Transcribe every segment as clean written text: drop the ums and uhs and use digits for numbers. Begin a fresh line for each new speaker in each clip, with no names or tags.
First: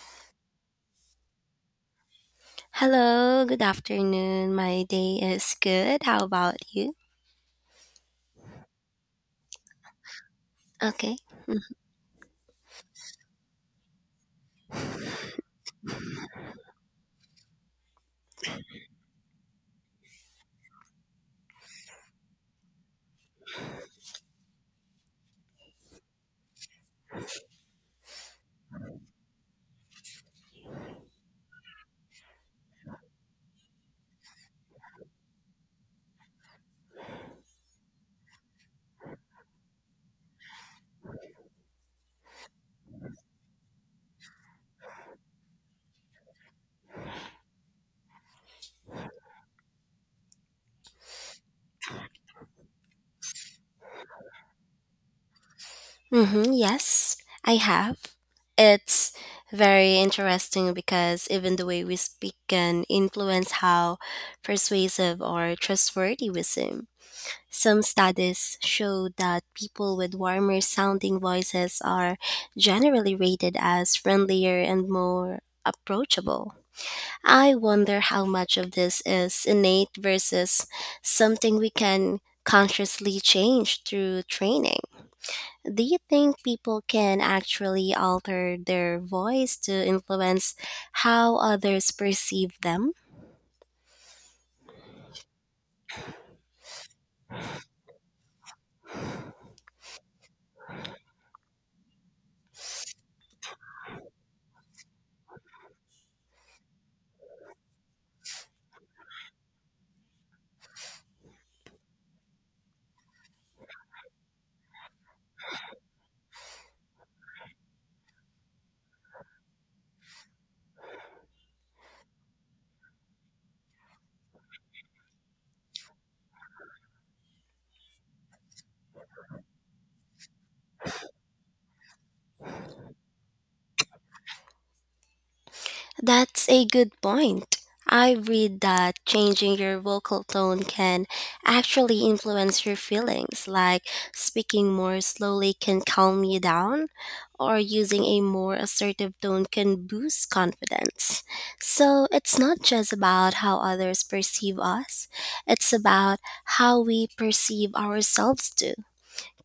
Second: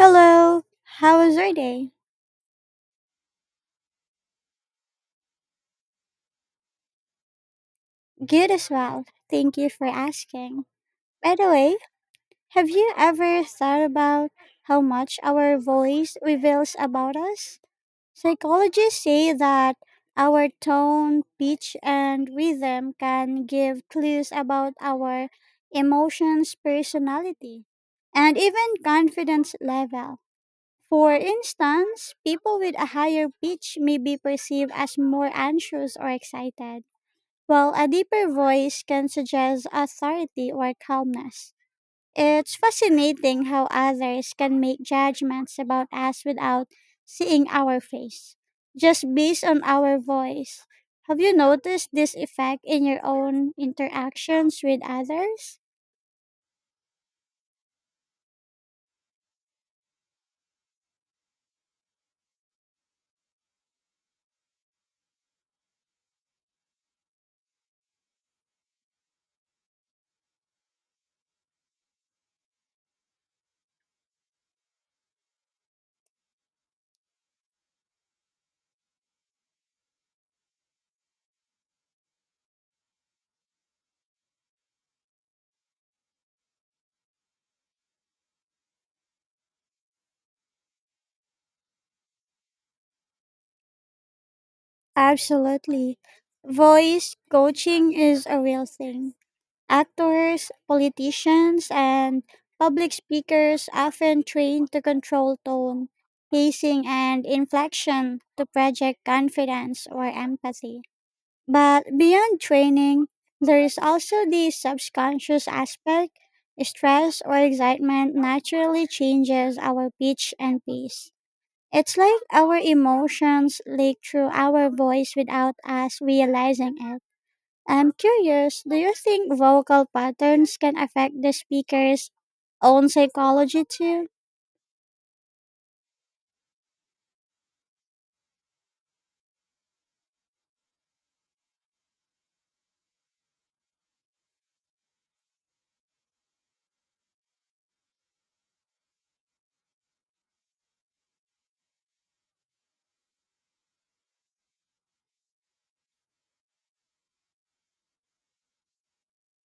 Hello. How was your day?
Hello, good afternoon. My day is good. How about you?
Good as well. Thank you for asking.
Okay.
By the way, have you ever thought about how much our voice reveals about us? Psychologists say that our tone, pitch, and rhythm can give clues about our emotions, personality, and even confidence level. For instance, people with a higher pitch may be perceived as more anxious or excited while a deeper voice can suggest authority or calmness. It's fascinating how others can make judgments about us without seeing our face, just based on our voice. Have you noticed this effect in your own interactions with others?
Mm-hmm. Yes, I have. It's very interesting because even the way we speak can influence how persuasive or trustworthy we seem. Some studies show that people with warmer sounding voices are generally rated as friendlier and more approachable. I wonder how much of this is innate versus something we can consciously change through training. Do you think people can actually alter their voice to influence how others perceive them?
Absolutely. Voice coaching is a real thing. Actors, politicians, and public speakers often train to control tone, pacing, and inflection to project confidence or empathy. But beyond training, there is also the subconscious aspect. Stress or excitement naturally changes our pitch and pace. It's like our emotions leak through our voice without us realizing it. I'm curious, do you think vocal patterns can affect the speaker's own psychology too?
That's a good point. I read that changing your vocal tone can actually influence your feelings, like speaking more slowly can calm you down, or using a more assertive tone can boost confidence. So it's not just about how others perceive us, it's about how we perceive ourselves too.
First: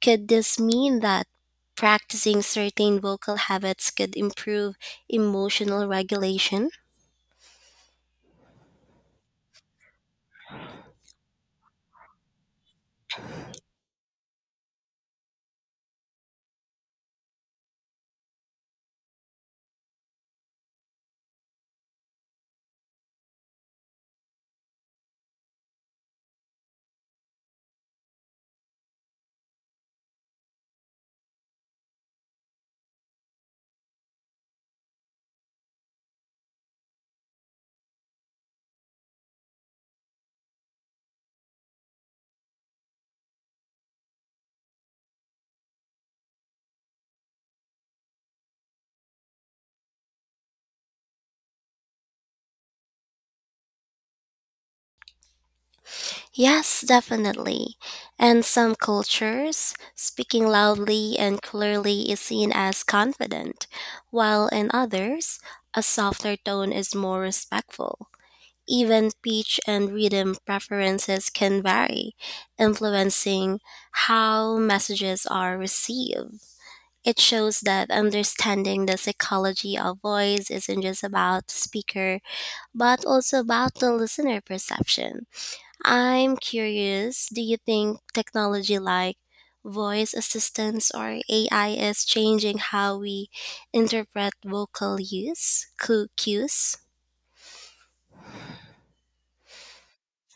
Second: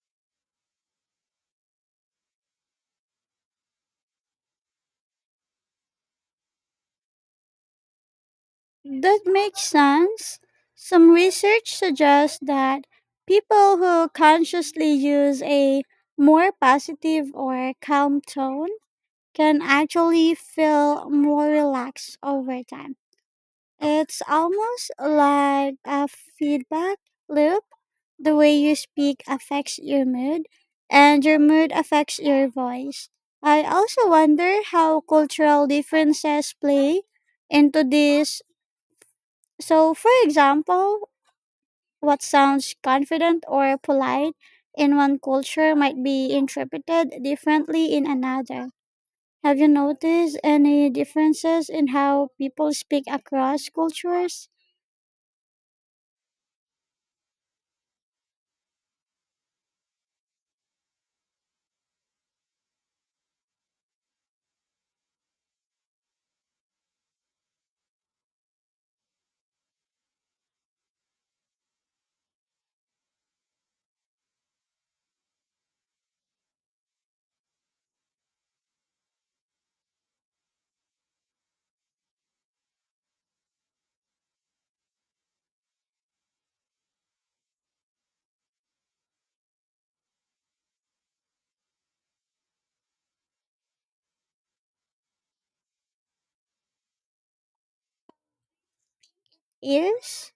Could this mean that practicing certain vocal habits could improve emotional regulation?
That makes sense. Some research suggests that people who consciously use a more positive or calm tone can actually feel more relaxed over time. It's almost like a feedback loop. The way you speak affects your mood, and your mood affects your voice. I also wonder how cultural differences play into this. So, for example, what sounds confident or polite in one culture might be interpreted differently in another. Have you noticed any differences in how people speak across cultures?
Yes, definitely. And some cultures, speaking loudly and clearly is seen as confident, while in others, a softer tone is more respectful. Even pitch and rhythm preferences can vary, influencing how messages are received. It shows that understanding the psychology of voice isn't just about the speaker, but also about the listener perception. I'm curious, do you think technology like voice assistants or AI is changing how we interpret vocal cues?
Yes.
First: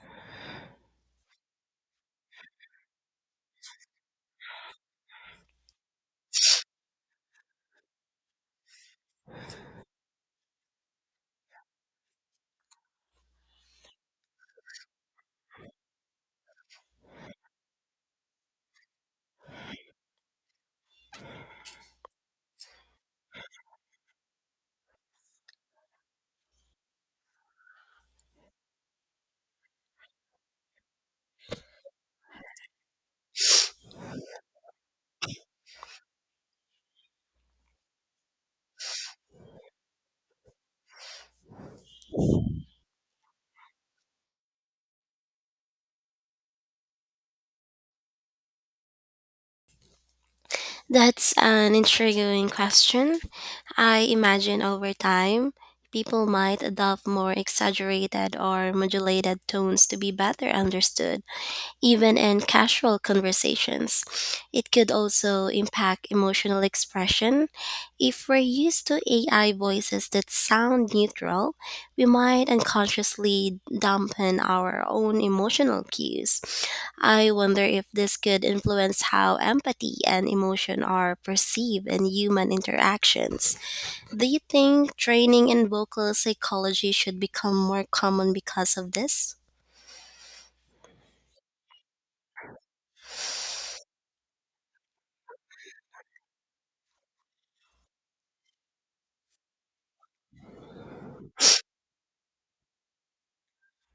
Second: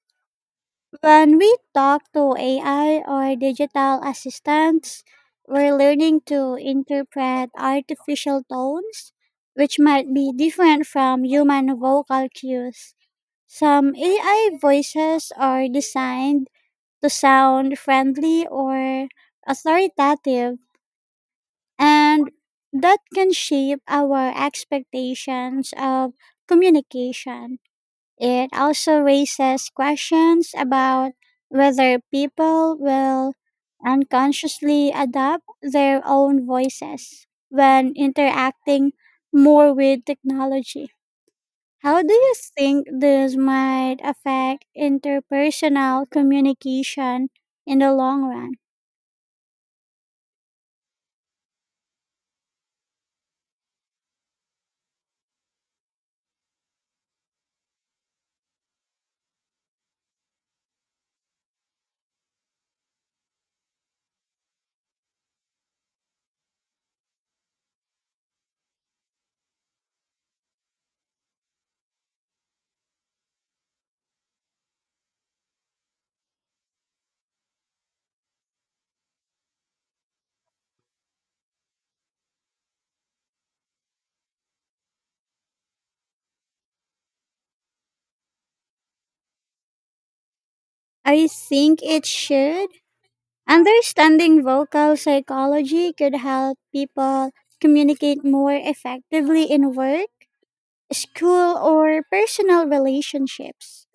When we talk to AI or digital assistants, we're learning to interpret artificial tones, which might be different from human vocal cues. Some AI voices are designed to sound friendly or authoritative, and that can shape our expectations of communication. It also raises questions about whether people will unconsciously adapt their own voices when interacting more with technology. How do you think this might affect interpersonal communication in the long run?
That's an intriguing question. I imagine over time, people might adopt more exaggerated or modulated tones to be better understood, even in casual conversations. It could also impact emotional expression. If we're used to AI voices that sound neutral, we might unconsciously dampen our own emotional cues. I wonder if this could influence how empathy and emotion are perceived in human interactions. Do you think training in vocal psychology should become more common because of this?
I think it should. Understanding vocal psychology could help people communicate more effectively in work, school, or personal relationships.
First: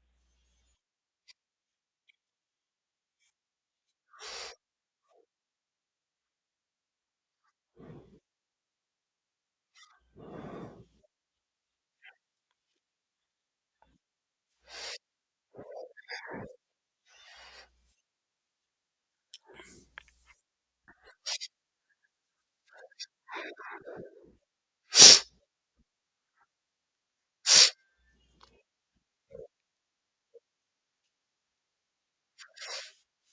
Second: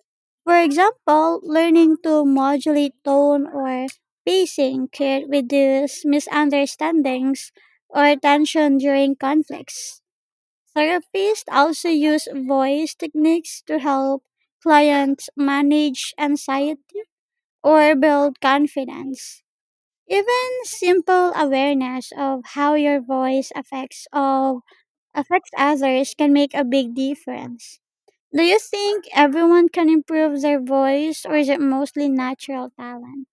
For example, learning to modulate tone or pacing can reduce misunderstandings or tension during conflicts. Therapists also use voice techniques to help clients manage anxiety or build confidence. Even simple awareness of how your voice affects others can make a big difference. Do you think everyone can improve their voice or is it mostly natural talent?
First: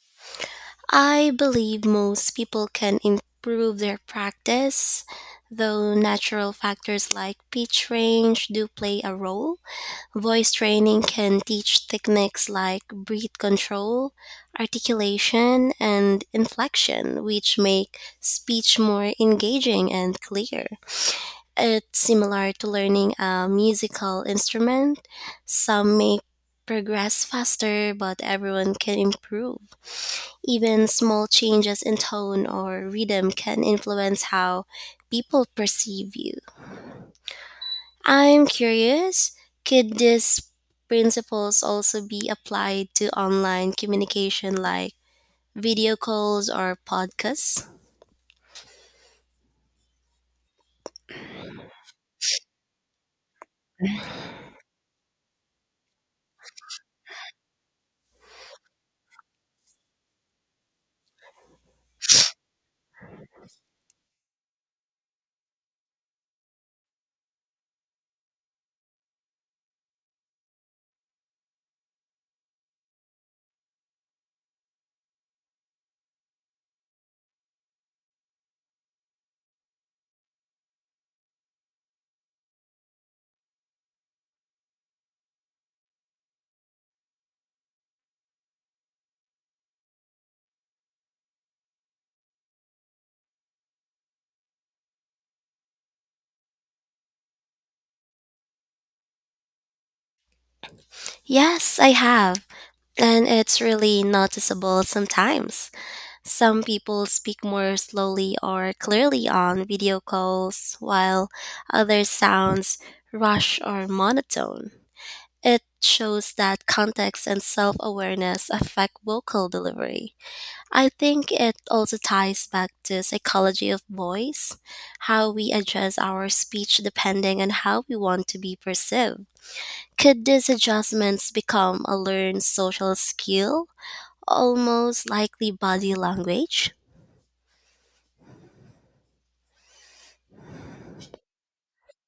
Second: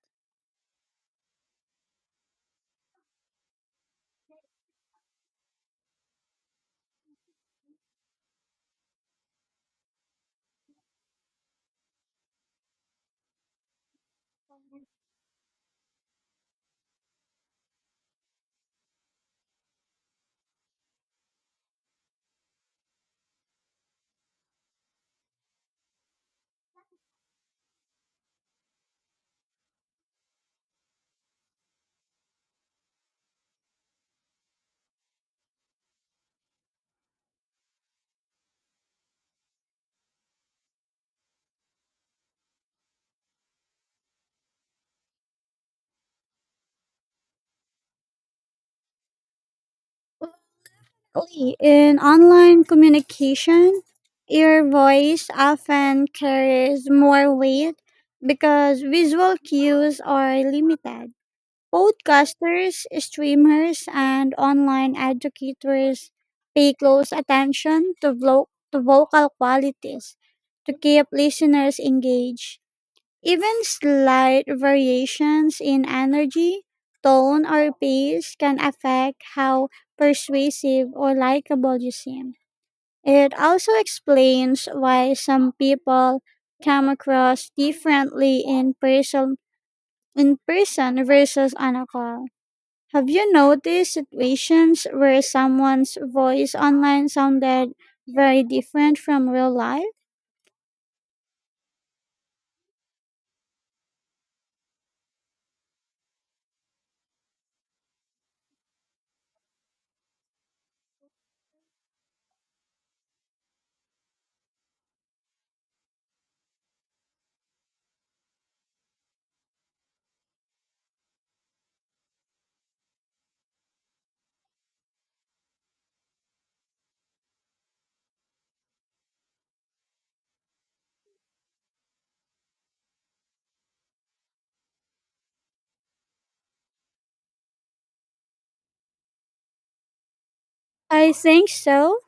I believe most people can improve their practice, though natural factors like pitch range do play a role. Voice training can teach techniques like breath control, articulation, and inflection, which make speech more engaging and clear. It's similar to learning a musical instrument. Some may progress faster, but everyone can improve. Even small changes in tone or rhythm can influence how people perceive you. I'm curious, could these principles also be applied to online communication like video calls or podcasts?
Lee, in online communication, your voice often carries more weight because visual cues are limited. Podcasters, streamers, and online educators pay close attention to vocal qualities to keep listeners engaged. Even slight variations in energy, tone, or pace can affect how persuasive or likable you seem. It also explains why some people come across differently in person versus on a call. Have you noticed situations where someone's voice online sounded very different from real life?
Yes, I have, and it's really noticeable sometimes. Some people speak more slowly or clearly on video calls, while others sounds rush or monotone. It shows that context and self awareness affect vocal delivery. I think it also ties back to psychology of voice, how we adjust our speech depending on how we want to be perceived. Could these adjustments become a learned social skill, almost likely body language?
I think so.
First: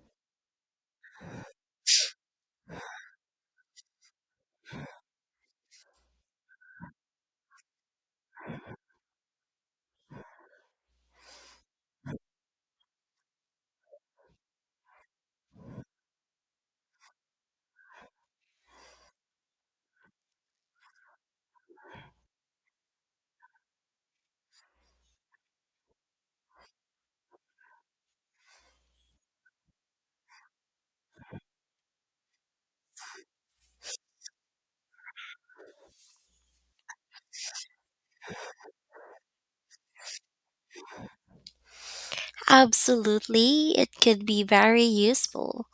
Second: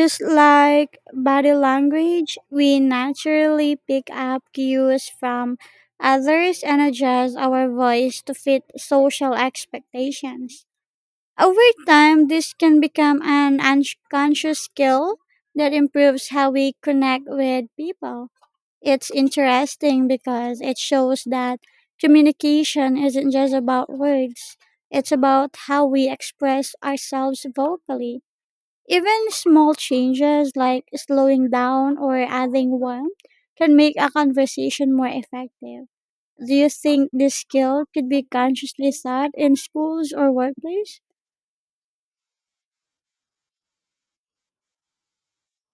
Just like body language, we naturally pick up cues from others and adjust our voice to fit social expectations. Over time, this can become an unconscious skill that improves how we connect with people. It's interesting because it shows that communication isn't just about words, it's about how we express ourselves vocally. Even small changes like slowing down or adding warmth can make a conversation more effective. Do you think this skill could be consciously taught in schools or workplace?
Absolutely, it could be very useful.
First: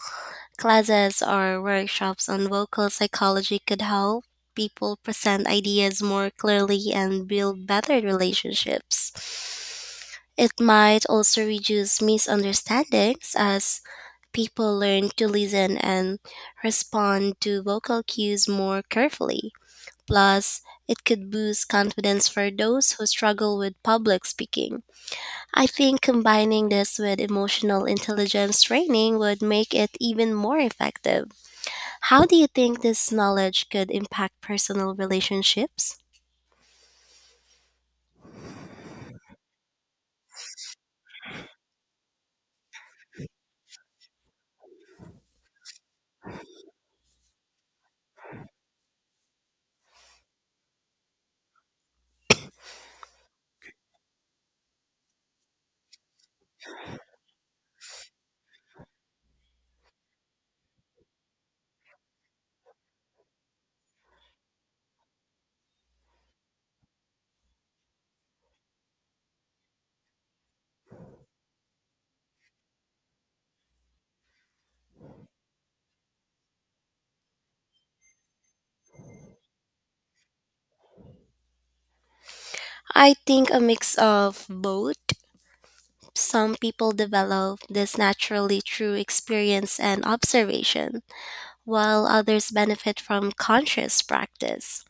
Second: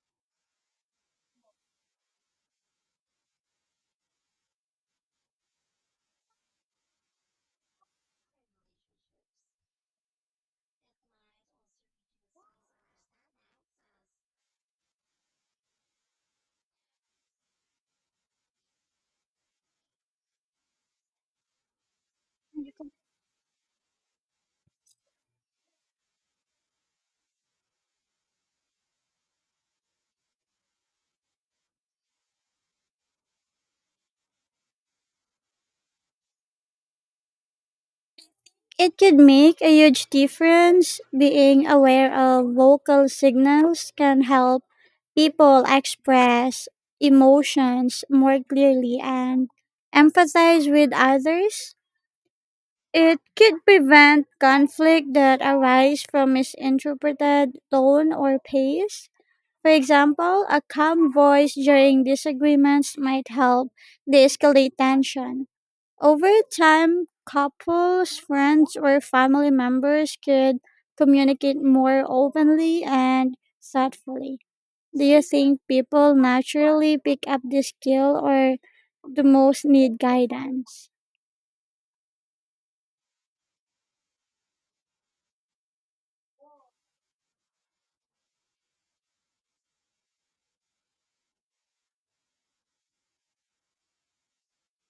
Classes or workshops on vocal psychology could help people present ideas more clearly and build better relationships. It might also reduce misunderstandings as people learn to listen and respond to vocal cues more carefully. Plus, it could boost confidence for those who struggle with public speaking. I think combining this with emotional intelligence training would make it even more effective. How do you think this knowledge could impact personal relationships?
It could make a huge difference. Being aware of vocal signals can help people express emotions more clearly and empathize with others. It could prevent conflict that arise from misinterpreted tone or pace. For example, a calm voice during disagreements might help de-escalate tension. Over time, couples, friends, or family members could communicate more openly and thoughtfully. Do you think people naturally pick up this skill or do most need guidance?
I think a mix of both. Some people develop this naturally through experience and observation, while others benefit from conscious practice.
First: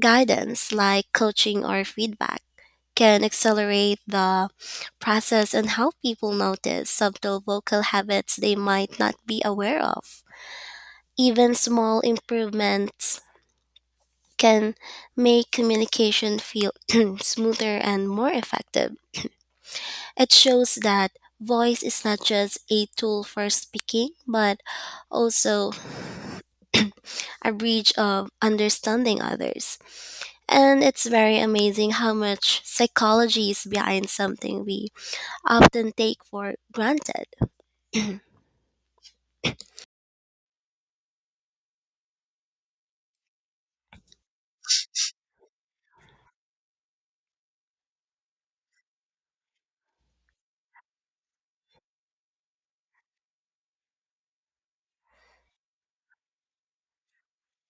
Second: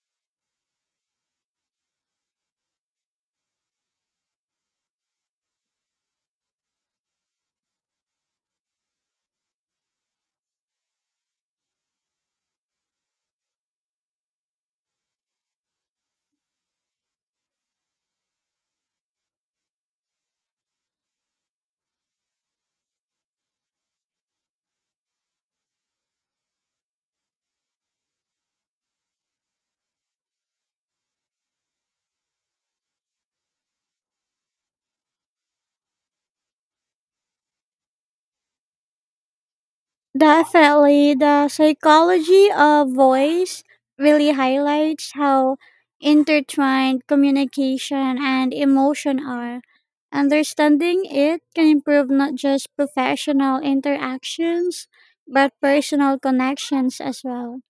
Guidance, like coaching or feedback, can accelerate the process and how people notice subtle vocal habits they might not be aware of. Even small improvements can make communication feel smoother and more effective. It shows that voice is not just a tool for speaking, but also a bridge of understanding others. And it's very amazing how much psychology is behind something we often take for granted.
Definitely, the psychology of voice really highlights how intertwined communication and emotion are. Understanding it can improve not just professional interactions, but personal connections as well.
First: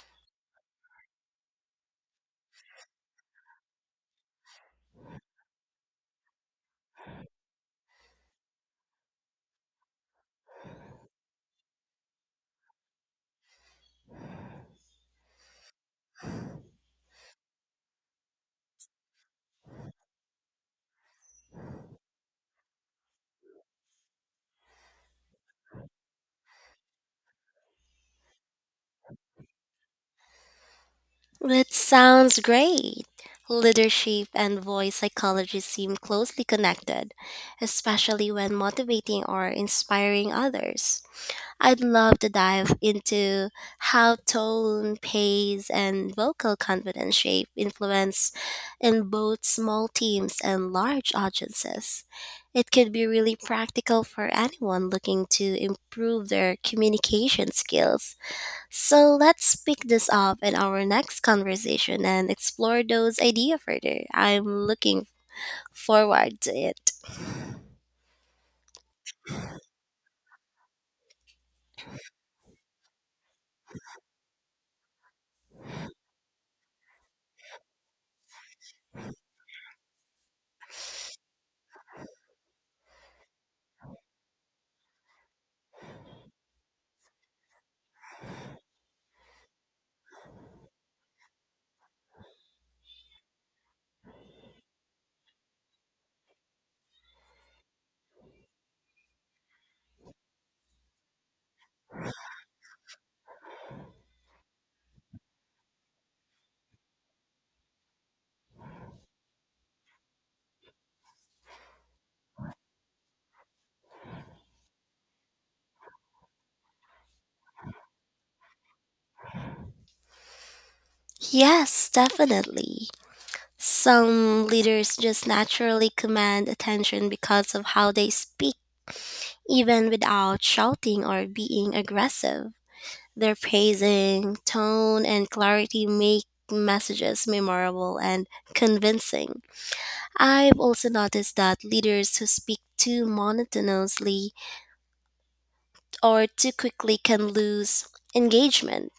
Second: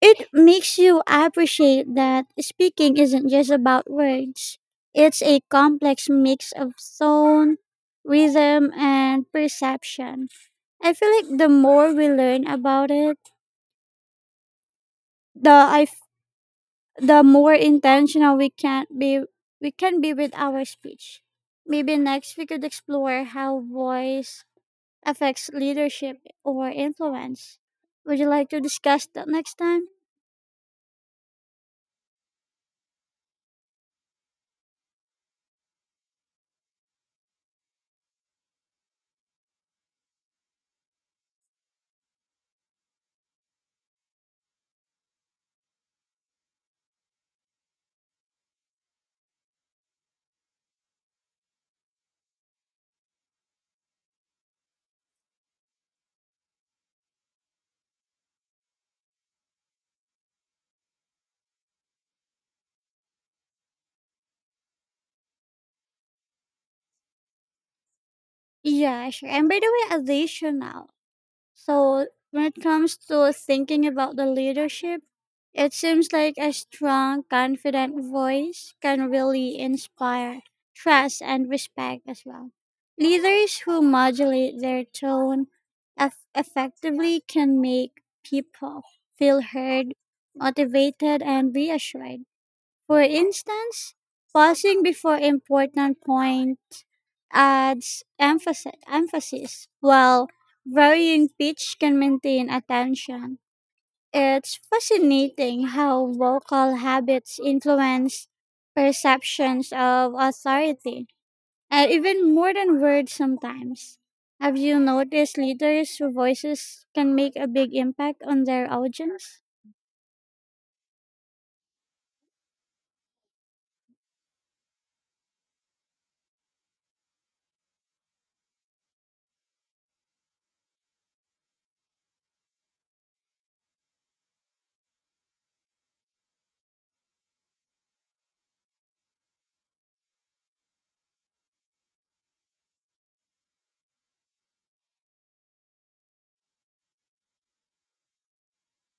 It makes you appreciate that speaking isn't just about words, it's a complex mix of tone, rhythm, and perception. I feel like the more we learn about it, the I f- the more intentional we can be with our speech. Maybe next we could explore how voice affects leadership or influence. Would you like to discuss that next time?
That sounds great. Leadership and voice psychology seem closely connected, especially when motivating or inspiring others. I'd love to dive into how tone, pace, and vocal confidence shape influence in both small teams and large audiences. It could be really practical for anyone looking to improve their communication skills. So let's pick this up in our next conversation and explore those ideas further. I'm looking forward to it.
Yeah, sure. And by the way, additional. So when it comes to thinking about the leadership, it seems like a strong, confident voice can really inspire trust and respect as well. Leaders who modulate their tone effectively can make people feel heard, motivated, and reassured. For instance, pausing before important point adds emphasis while varying pitch can maintain attention. It's fascinating how vocal habits influence perceptions of authority, and even more than words sometimes. Have you noticed leaders' voices can make a big impact on their audience?
Yes, definitely. Some leaders just naturally command attention because of how they speak, even without shouting or being aggressive. Their praising, tone, and clarity make messages memorable and convincing. I've also noticed that leaders who speak too monotonously or too quickly can lose engagement,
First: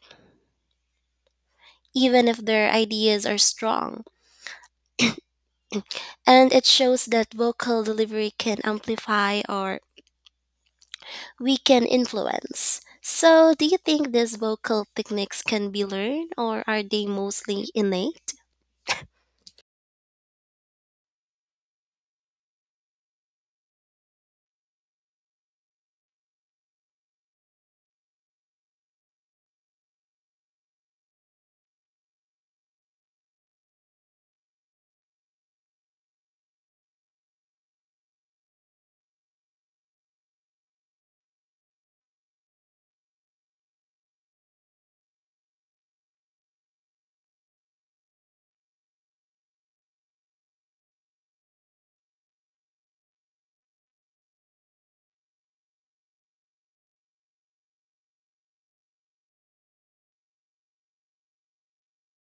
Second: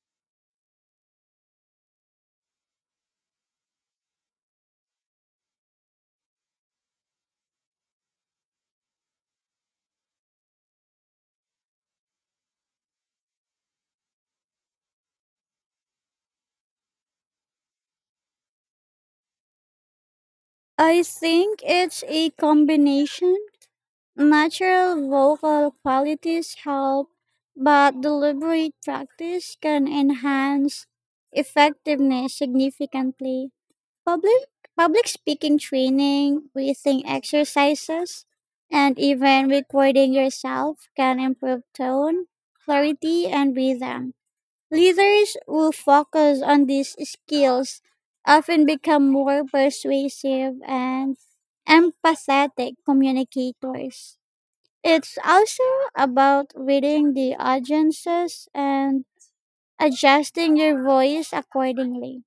even if their ideas are strong. And it shows that vocal delivery can amplify or weaken influence. So, do you think these vocal techniques can be learned or are they mostly innate?
I think it's a combination. Natural vocal qualities help, but deliberate practice can enhance effectiveness significantly. Public Public speaking training, breathing exercises, and even recording yourself can improve tone, clarity, and rhythm. Leaders who focus on these skills often become more persuasive and empathetic communicators. It's also about reading the audiences and adjusting your voice accordingly.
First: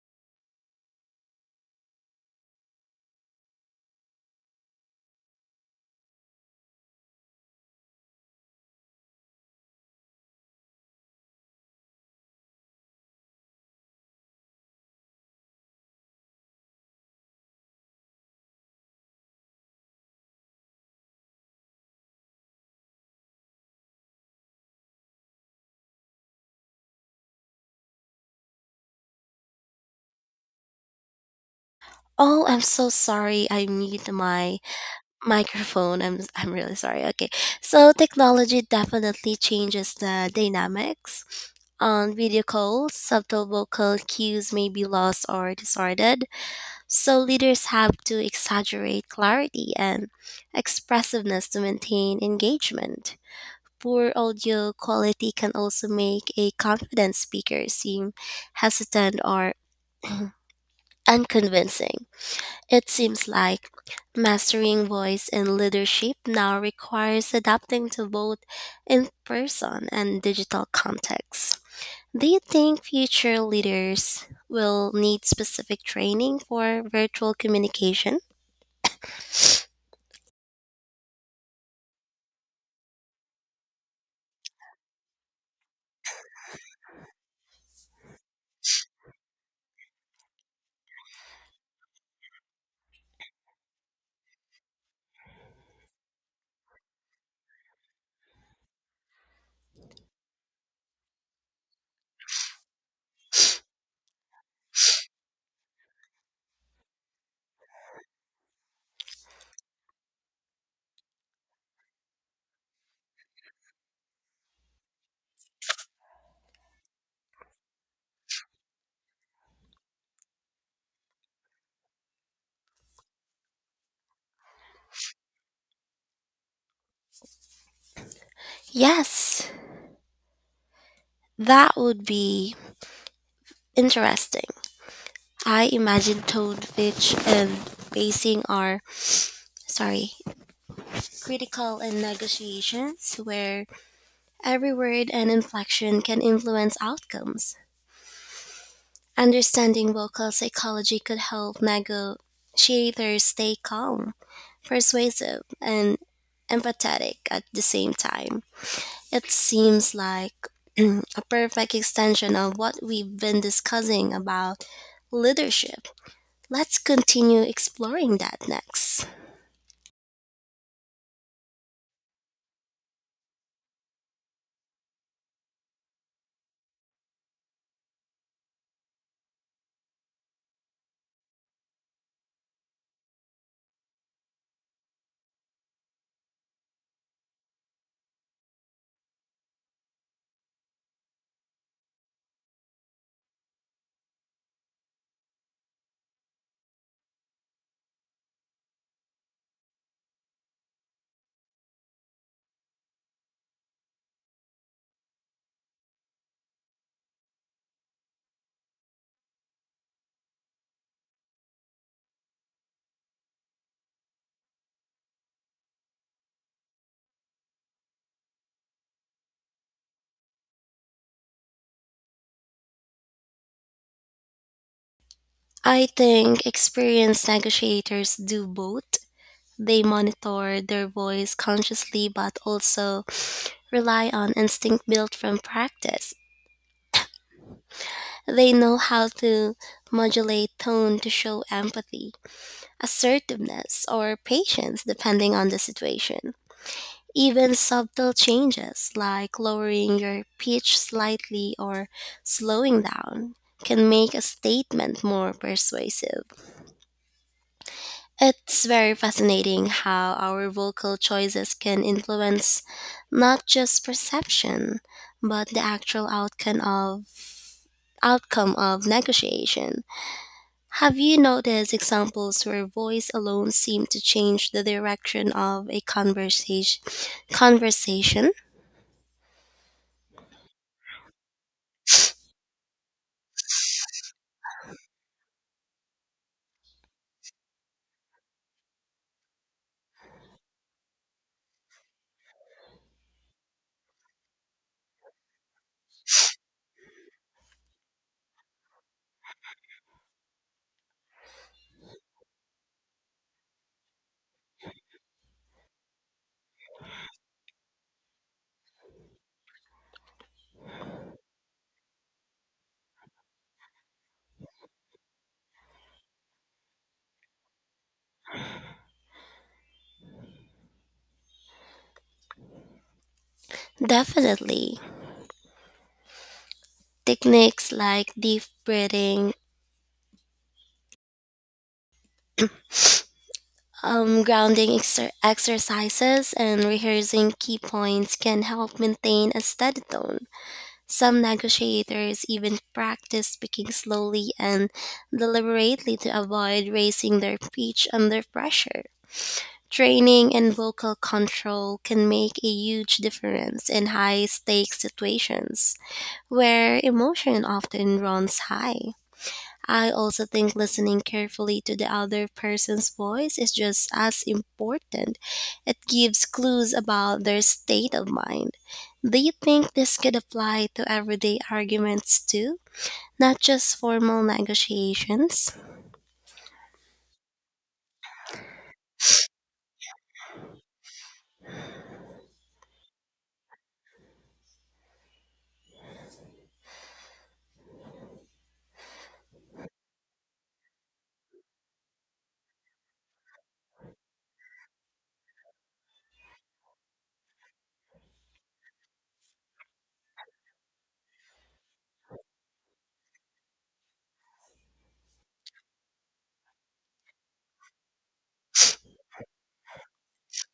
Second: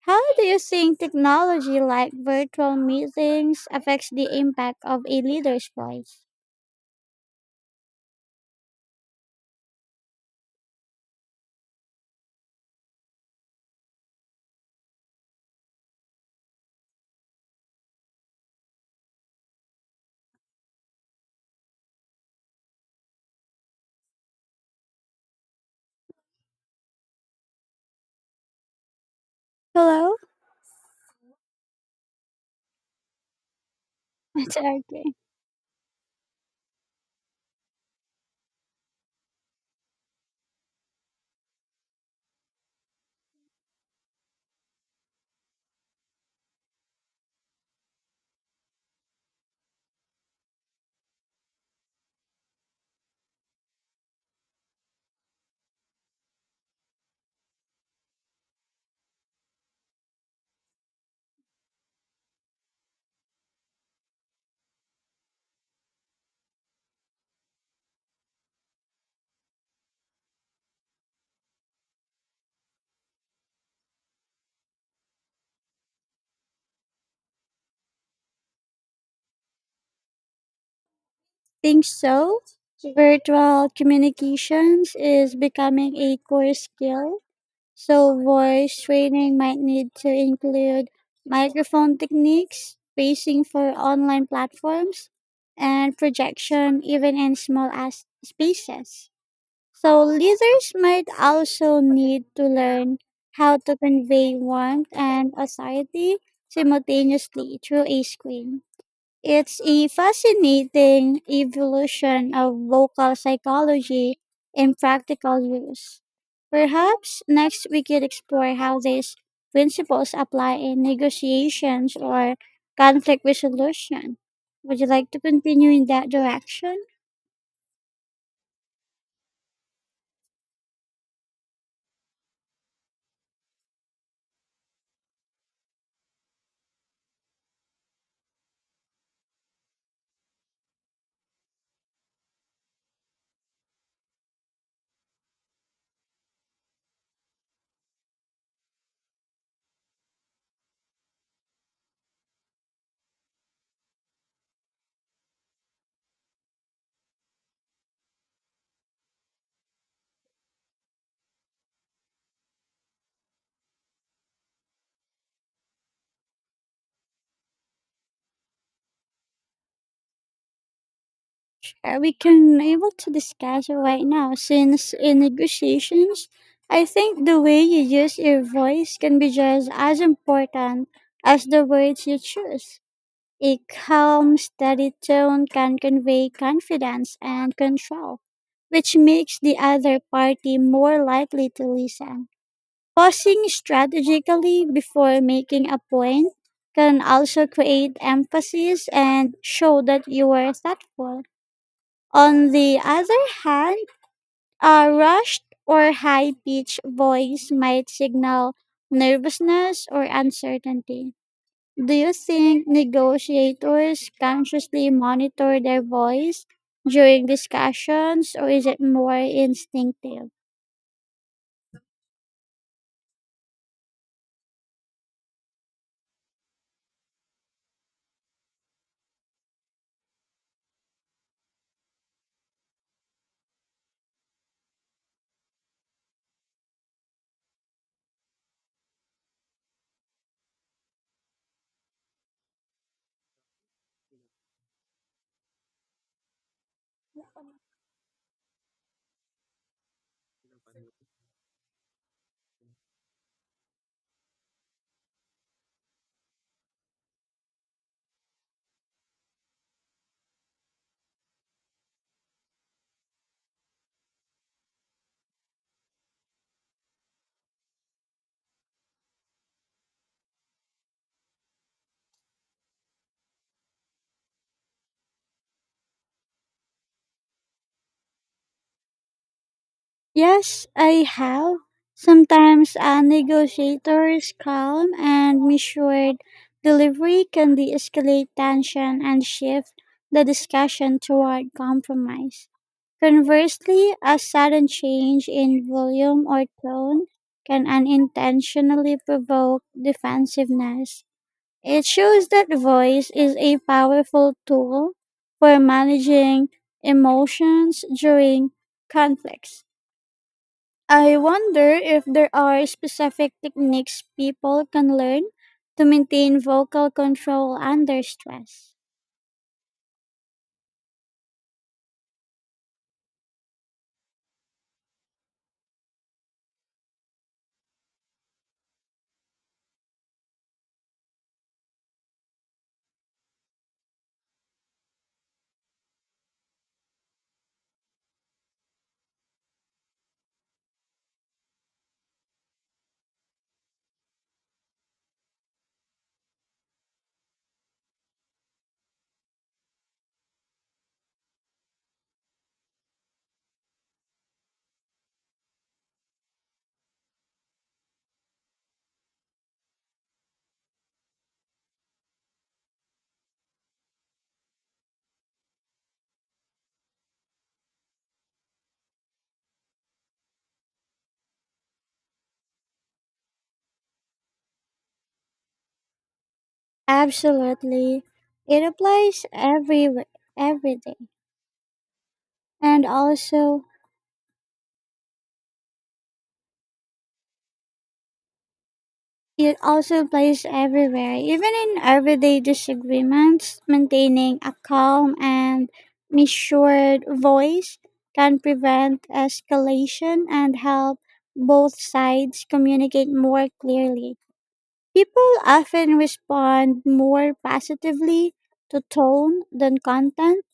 How do you think technology like virtual meetings affects the impact of a leader's voice? Hello?
Oh, I'm so sorry I mute
It's
my
okay.
microphone. I'm really sorry. Okay. So technology definitely changes the dynamics. On video calls, subtle vocal cues may be lost or distorted, so leaders have to exaggerate clarity and expressiveness to maintain engagement. Poor audio quality can also make a confident speaker seem hesitant or unconvincing. It seems like mastering voice and leadership now requires adapting to both in person and digital contexts. Do you think future leaders will need specific training for virtual communication?
think so. Virtual communications is becoming a core skill, so voice training might need to include microphone techniques, spacing for online platforms, and projection even in small spaces. So leaders might also need to learn how to convey warmth and authority simultaneously through a screen. It's a fascinating evolution of vocal psychology in practical use. Perhaps next we could explore how these principles apply in negotiations or conflict resolution. Would you like to continue in that direction?
Yes, that would be interesting. I imagine tone, pitch, and pacing are, sorry, critical in negotiations where every word and inflection can influence outcomes. Understanding vocal psychology could help Mago she stay calm, persuasive, and empathetic at the same time. It seems like a perfect extension of what we've been discussing about leadership. Let's continue exploring that next.
We can able to discuss it right now since in negotiations, I think the way you use your voice can be just as important as the words you choose. A calm, steady tone can convey confidence and control, which makes the other party more likely to listen. Pausing strategically before making a point can also create emphasis and show that you were thoughtful. On the other hand, a rushed or high pitched voice might signal nervousness or uncertainty. Do you think negotiators consciously monitor their voice during discussions, or is it more instinctive?
I think experienced negotiators do both. They monitor their voice consciously but also rely on instinct built from practice. They know how to modulate tone to show empathy, assertiveness, or patience depending on the situation. Even subtle changes like lowering your pitch slightly or slowing down can make a statement more persuasive. It's very fascinating how our vocal choices can influence not just perception, but the actual outcome of negotiation. Have you noticed examples where voice alone seemed to change the direction of a conversation?
Yes, I have. Sometimes a negotiator's calm and measured delivery can de escalate tension and shift the discussion toward compromise. Conversely, a sudden change in volume or tone can unintentionally provoke defensiveness. It shows that voice is a powerful tool for managing emotions during conflicts. I wonder if there are specific techniques people can learn to maintain vocal control under stress.
Definitely. Techniques like deep breathing, grounding exercises, and rehearsing key points can help maintain a steady tone. Some negotiators even practice speaking slowly and deliberately to avoid raising their pitch under pressure. Training and vocal control can make a huge difference in high stakes situations where emotion often runs high. I also think listening carefully to the other person's voice is just as important. It gives clues about their state of mind. Do you think this could apply to everyday arguments too? Not just formal negotiations?
Absolutely. It applies every day. And also It also plays everywhere, even in everyday disagreements. Maintaining a calm and measured voice can prevent escalation and help both sides communicate more clearly. People often respond more positively to tone than content,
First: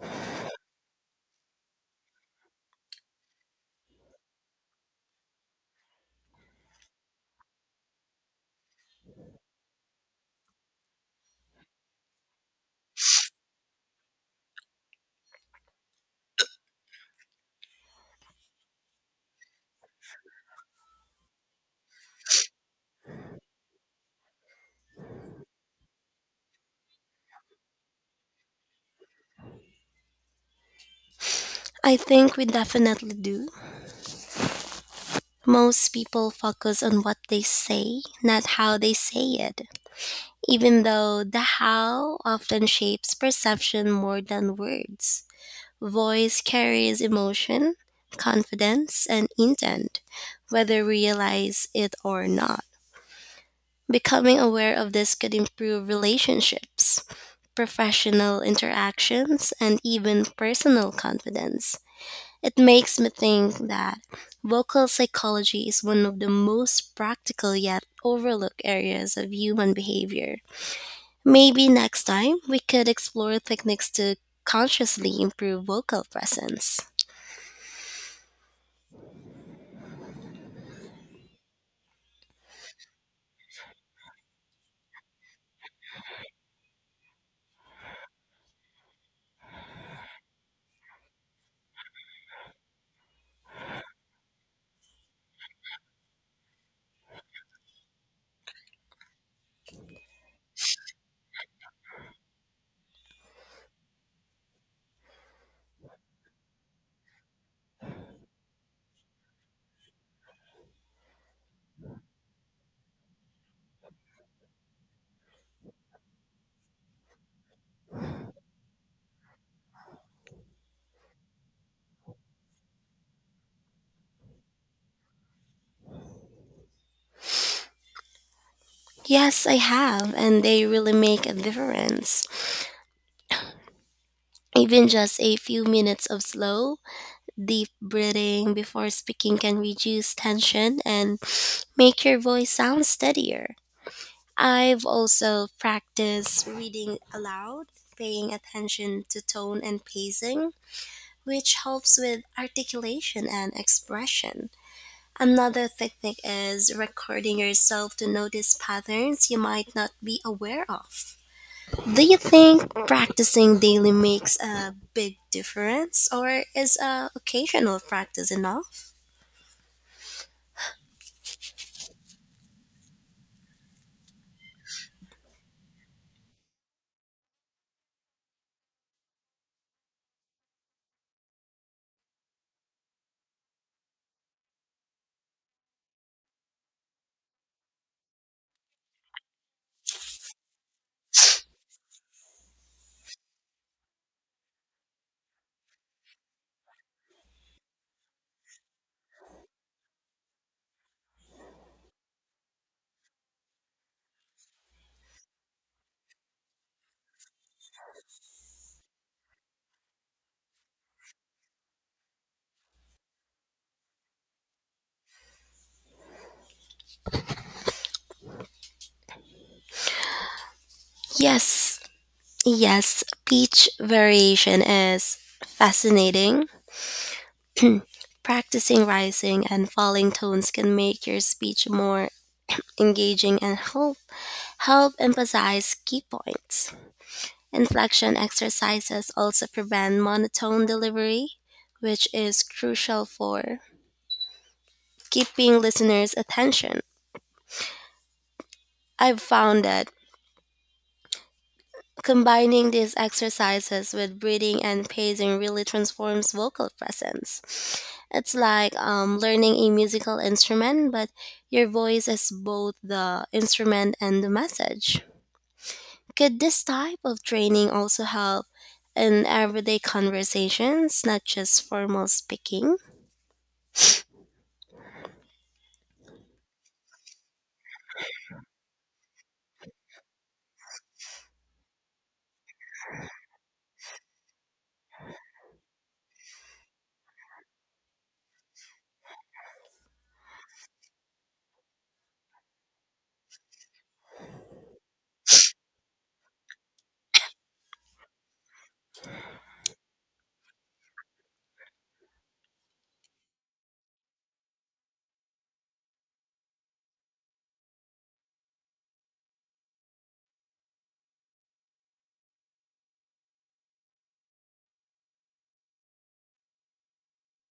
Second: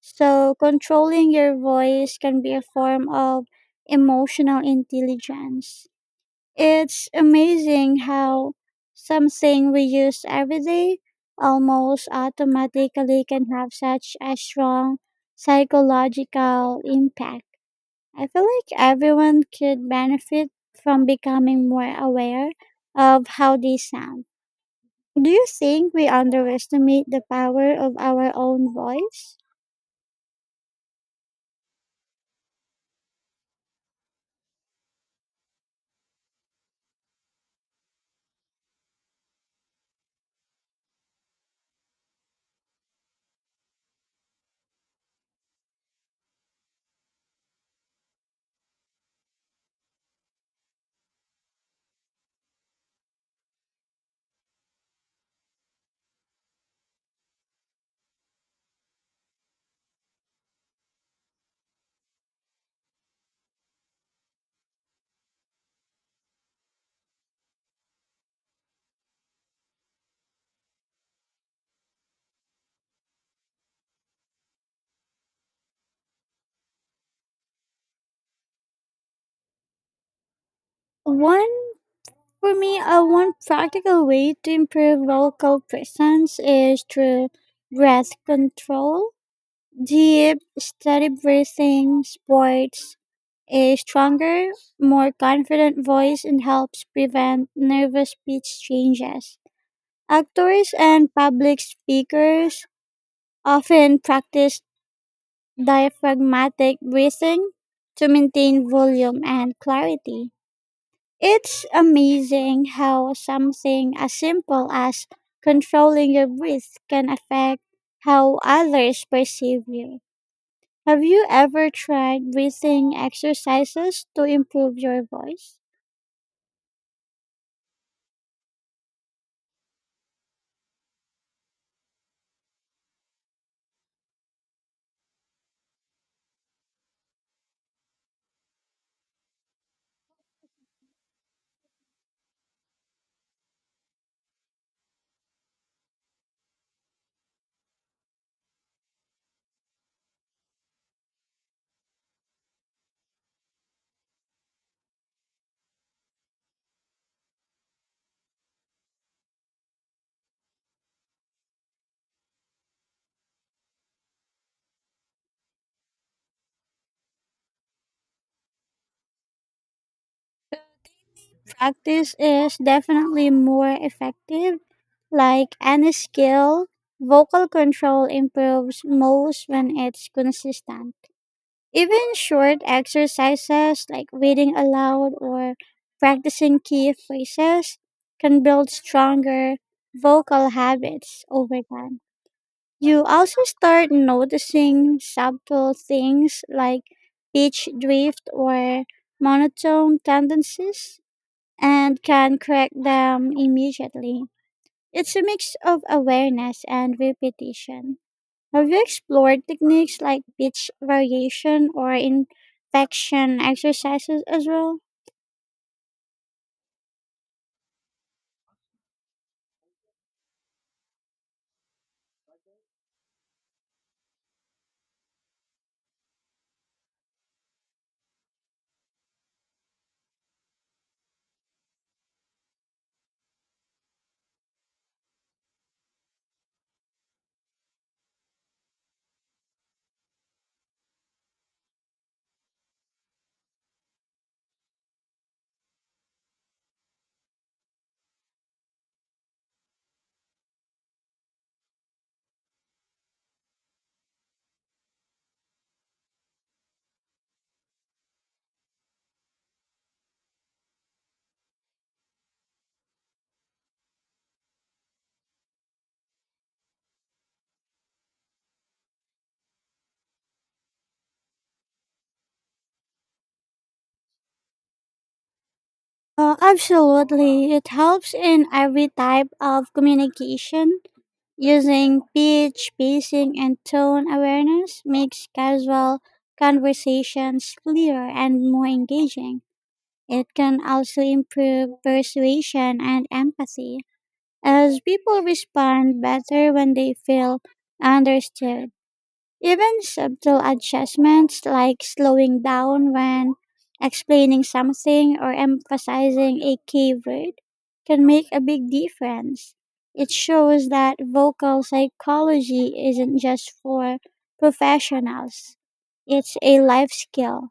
so controlling your voice can be a form of emotional intelligence. It's amazing how something we use every day almost automatically can have such a strong psychological impact. I feel like everyone could benefit from becoming more aware of how they sound. Do you think we underestimate the power of our own voice?
I think we definitely do. Most people focus on what they say, not how they say it, even though the how often shapes perception more than words. Voice carries emotion, confidence, and intent, whether we realize it or not. Becoming aware of this could improve relationships, professional interactions, and even personal confidence. It makes me think that vocal psychology is one of the most practical yet overlooked areas of human behavior. Maybe next time we could explore techniques to consciously improve vocal presence.
One one practical way to improve vocal presence is through breath control. Deep, steady breathing supports a stronger, more confident voice and helps prevent nervous speech changes. Actors and public speakers often practice diaphragmatic breathing to maintain volume and clarity. It's amazing how something as simple as controlling your breath can affect how others perceive you. Have you ever tried breathing exercises to improve your voice?
Yes, I have, and they really make a difference. Even just a few minutes of slow, deep breathing before speaking can reduce tension and make your voice sound steadier. I've also practiced reading aloud, paying attention to tone and pacing, which helps with articulation and expression. Another technique is recording yourself to notice patterns you might not be aware of. Do you think practicing daily makes a big difference, or is occasional practice enough?
Practice is definitely more effective. Like any skill, vocal control improves most when it's consistent. Even short exercises like reading aloud or practicing key phrases can build stronger vocal habits over time. You also start noticing subtle things like pitch drift or monotone tendencies and can correct them immediately. It's a mix of awareness and repetition. Have you explored techniques like pitch variation or inflection exercises as well?
Yes, yes, pitch variation is fascinating. Practicing rising and falling tones can make your speech more engaging and help emphasize key points. Inflection exercises also prevent monotone delivery, which is crucial for keeping listeners' attention. I've found that combining these exercises with breathing and pacing really transforms vocal presence. It's like learning a musical instrument, but your voice is both the instrument and the message. Could this type of training also help in everyday conversations, not just formal speaking?
Absolutely. It helps in every type of communication. Using pitch, pacing, and tone awareness makes casual conversations clearer and more engaging. It can also improve persuasion and empathy, as people respond better when they feel understood. Even subtle adjustments like slowing down when explaining something or emphasizing a key word can make a big difference. It shows that vocal psychology isn't just for professionals, it's a life skill.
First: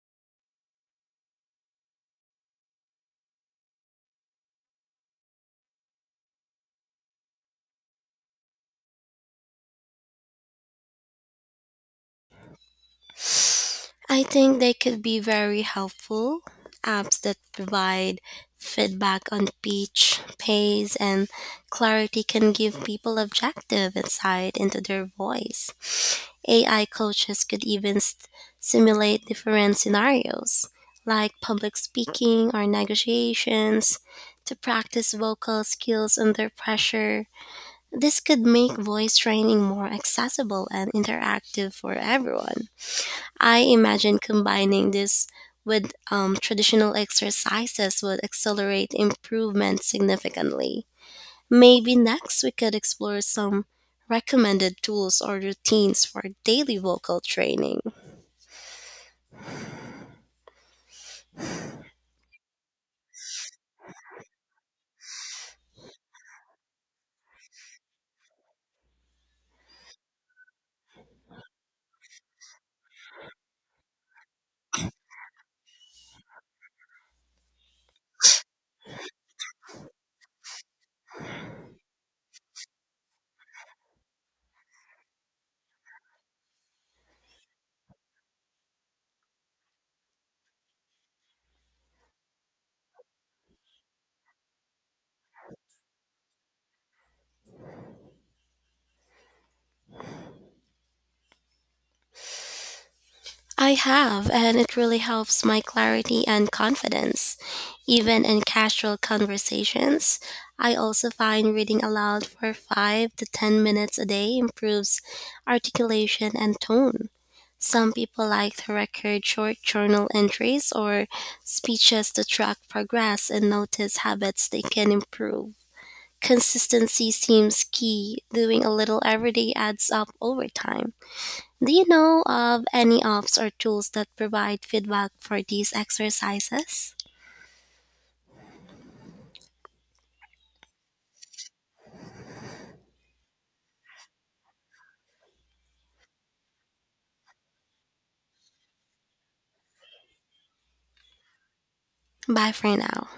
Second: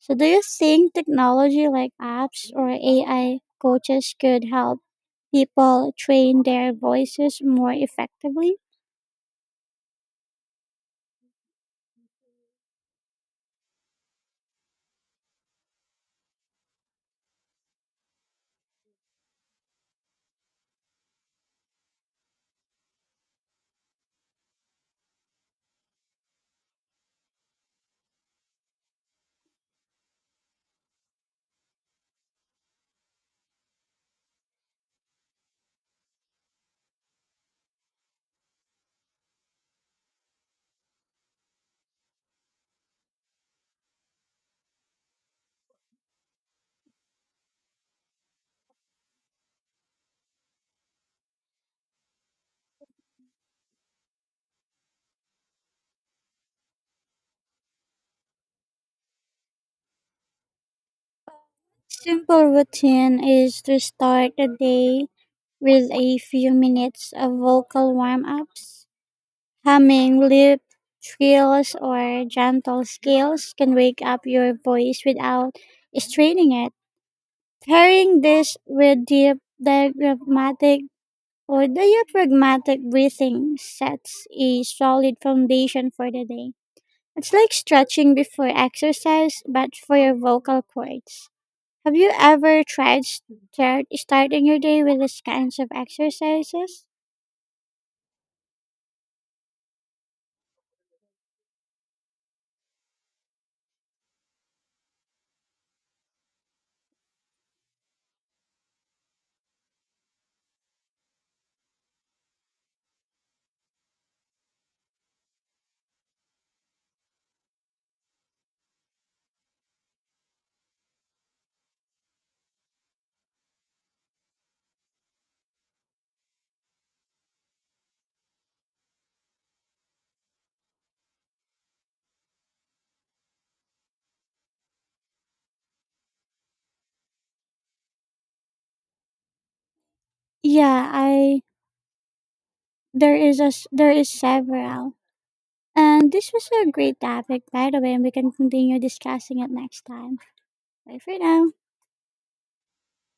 So, do you think technology like apps or AI coaches could help people train their voices more effectively?
I think they could be very helpful. Apps that provide feedback on pitch, pace, and clarity can give people objective insight into their voice. AI coaches could even s simulate different scenarios, like public speaking or negotiations, to practice vocal skills under pressure. This could make voice training more accessible and interactive for everyone. I imagine combining this with traditional exercises would accelerate improvement significantly. Maybe next we could explore some recommended tools or routines for daily vocal training.
Simple routine is to start the day with a few minutes of vocal warm-ups. Humming lip trills or gentle scales can wake up your voice without straining it. Pairing this with deep diaphragmatic or diaphragmatic breathing sets a solid foundation for the day. It's like stretching before exercise, but for your vocal cords. Have you ever tried starting your day with these kinds of exercises?
I have, and it really helps my clarity and confidence. Even in casual conversations, I also find reading aloud for 5 to 10 minutes a day improves articulation and tone. Some people like to record short journal entries or speeches to track progress and notice habits they can improve. Consistency seems key. Doing a little every day adds up over time. Do you know of any apps or tools that provide feedback for these exercises?
Yeah, I there is a s- there is several. And this was a great topic, by the way, and we can continue discussing it next time. Bye for now.
Bye for now.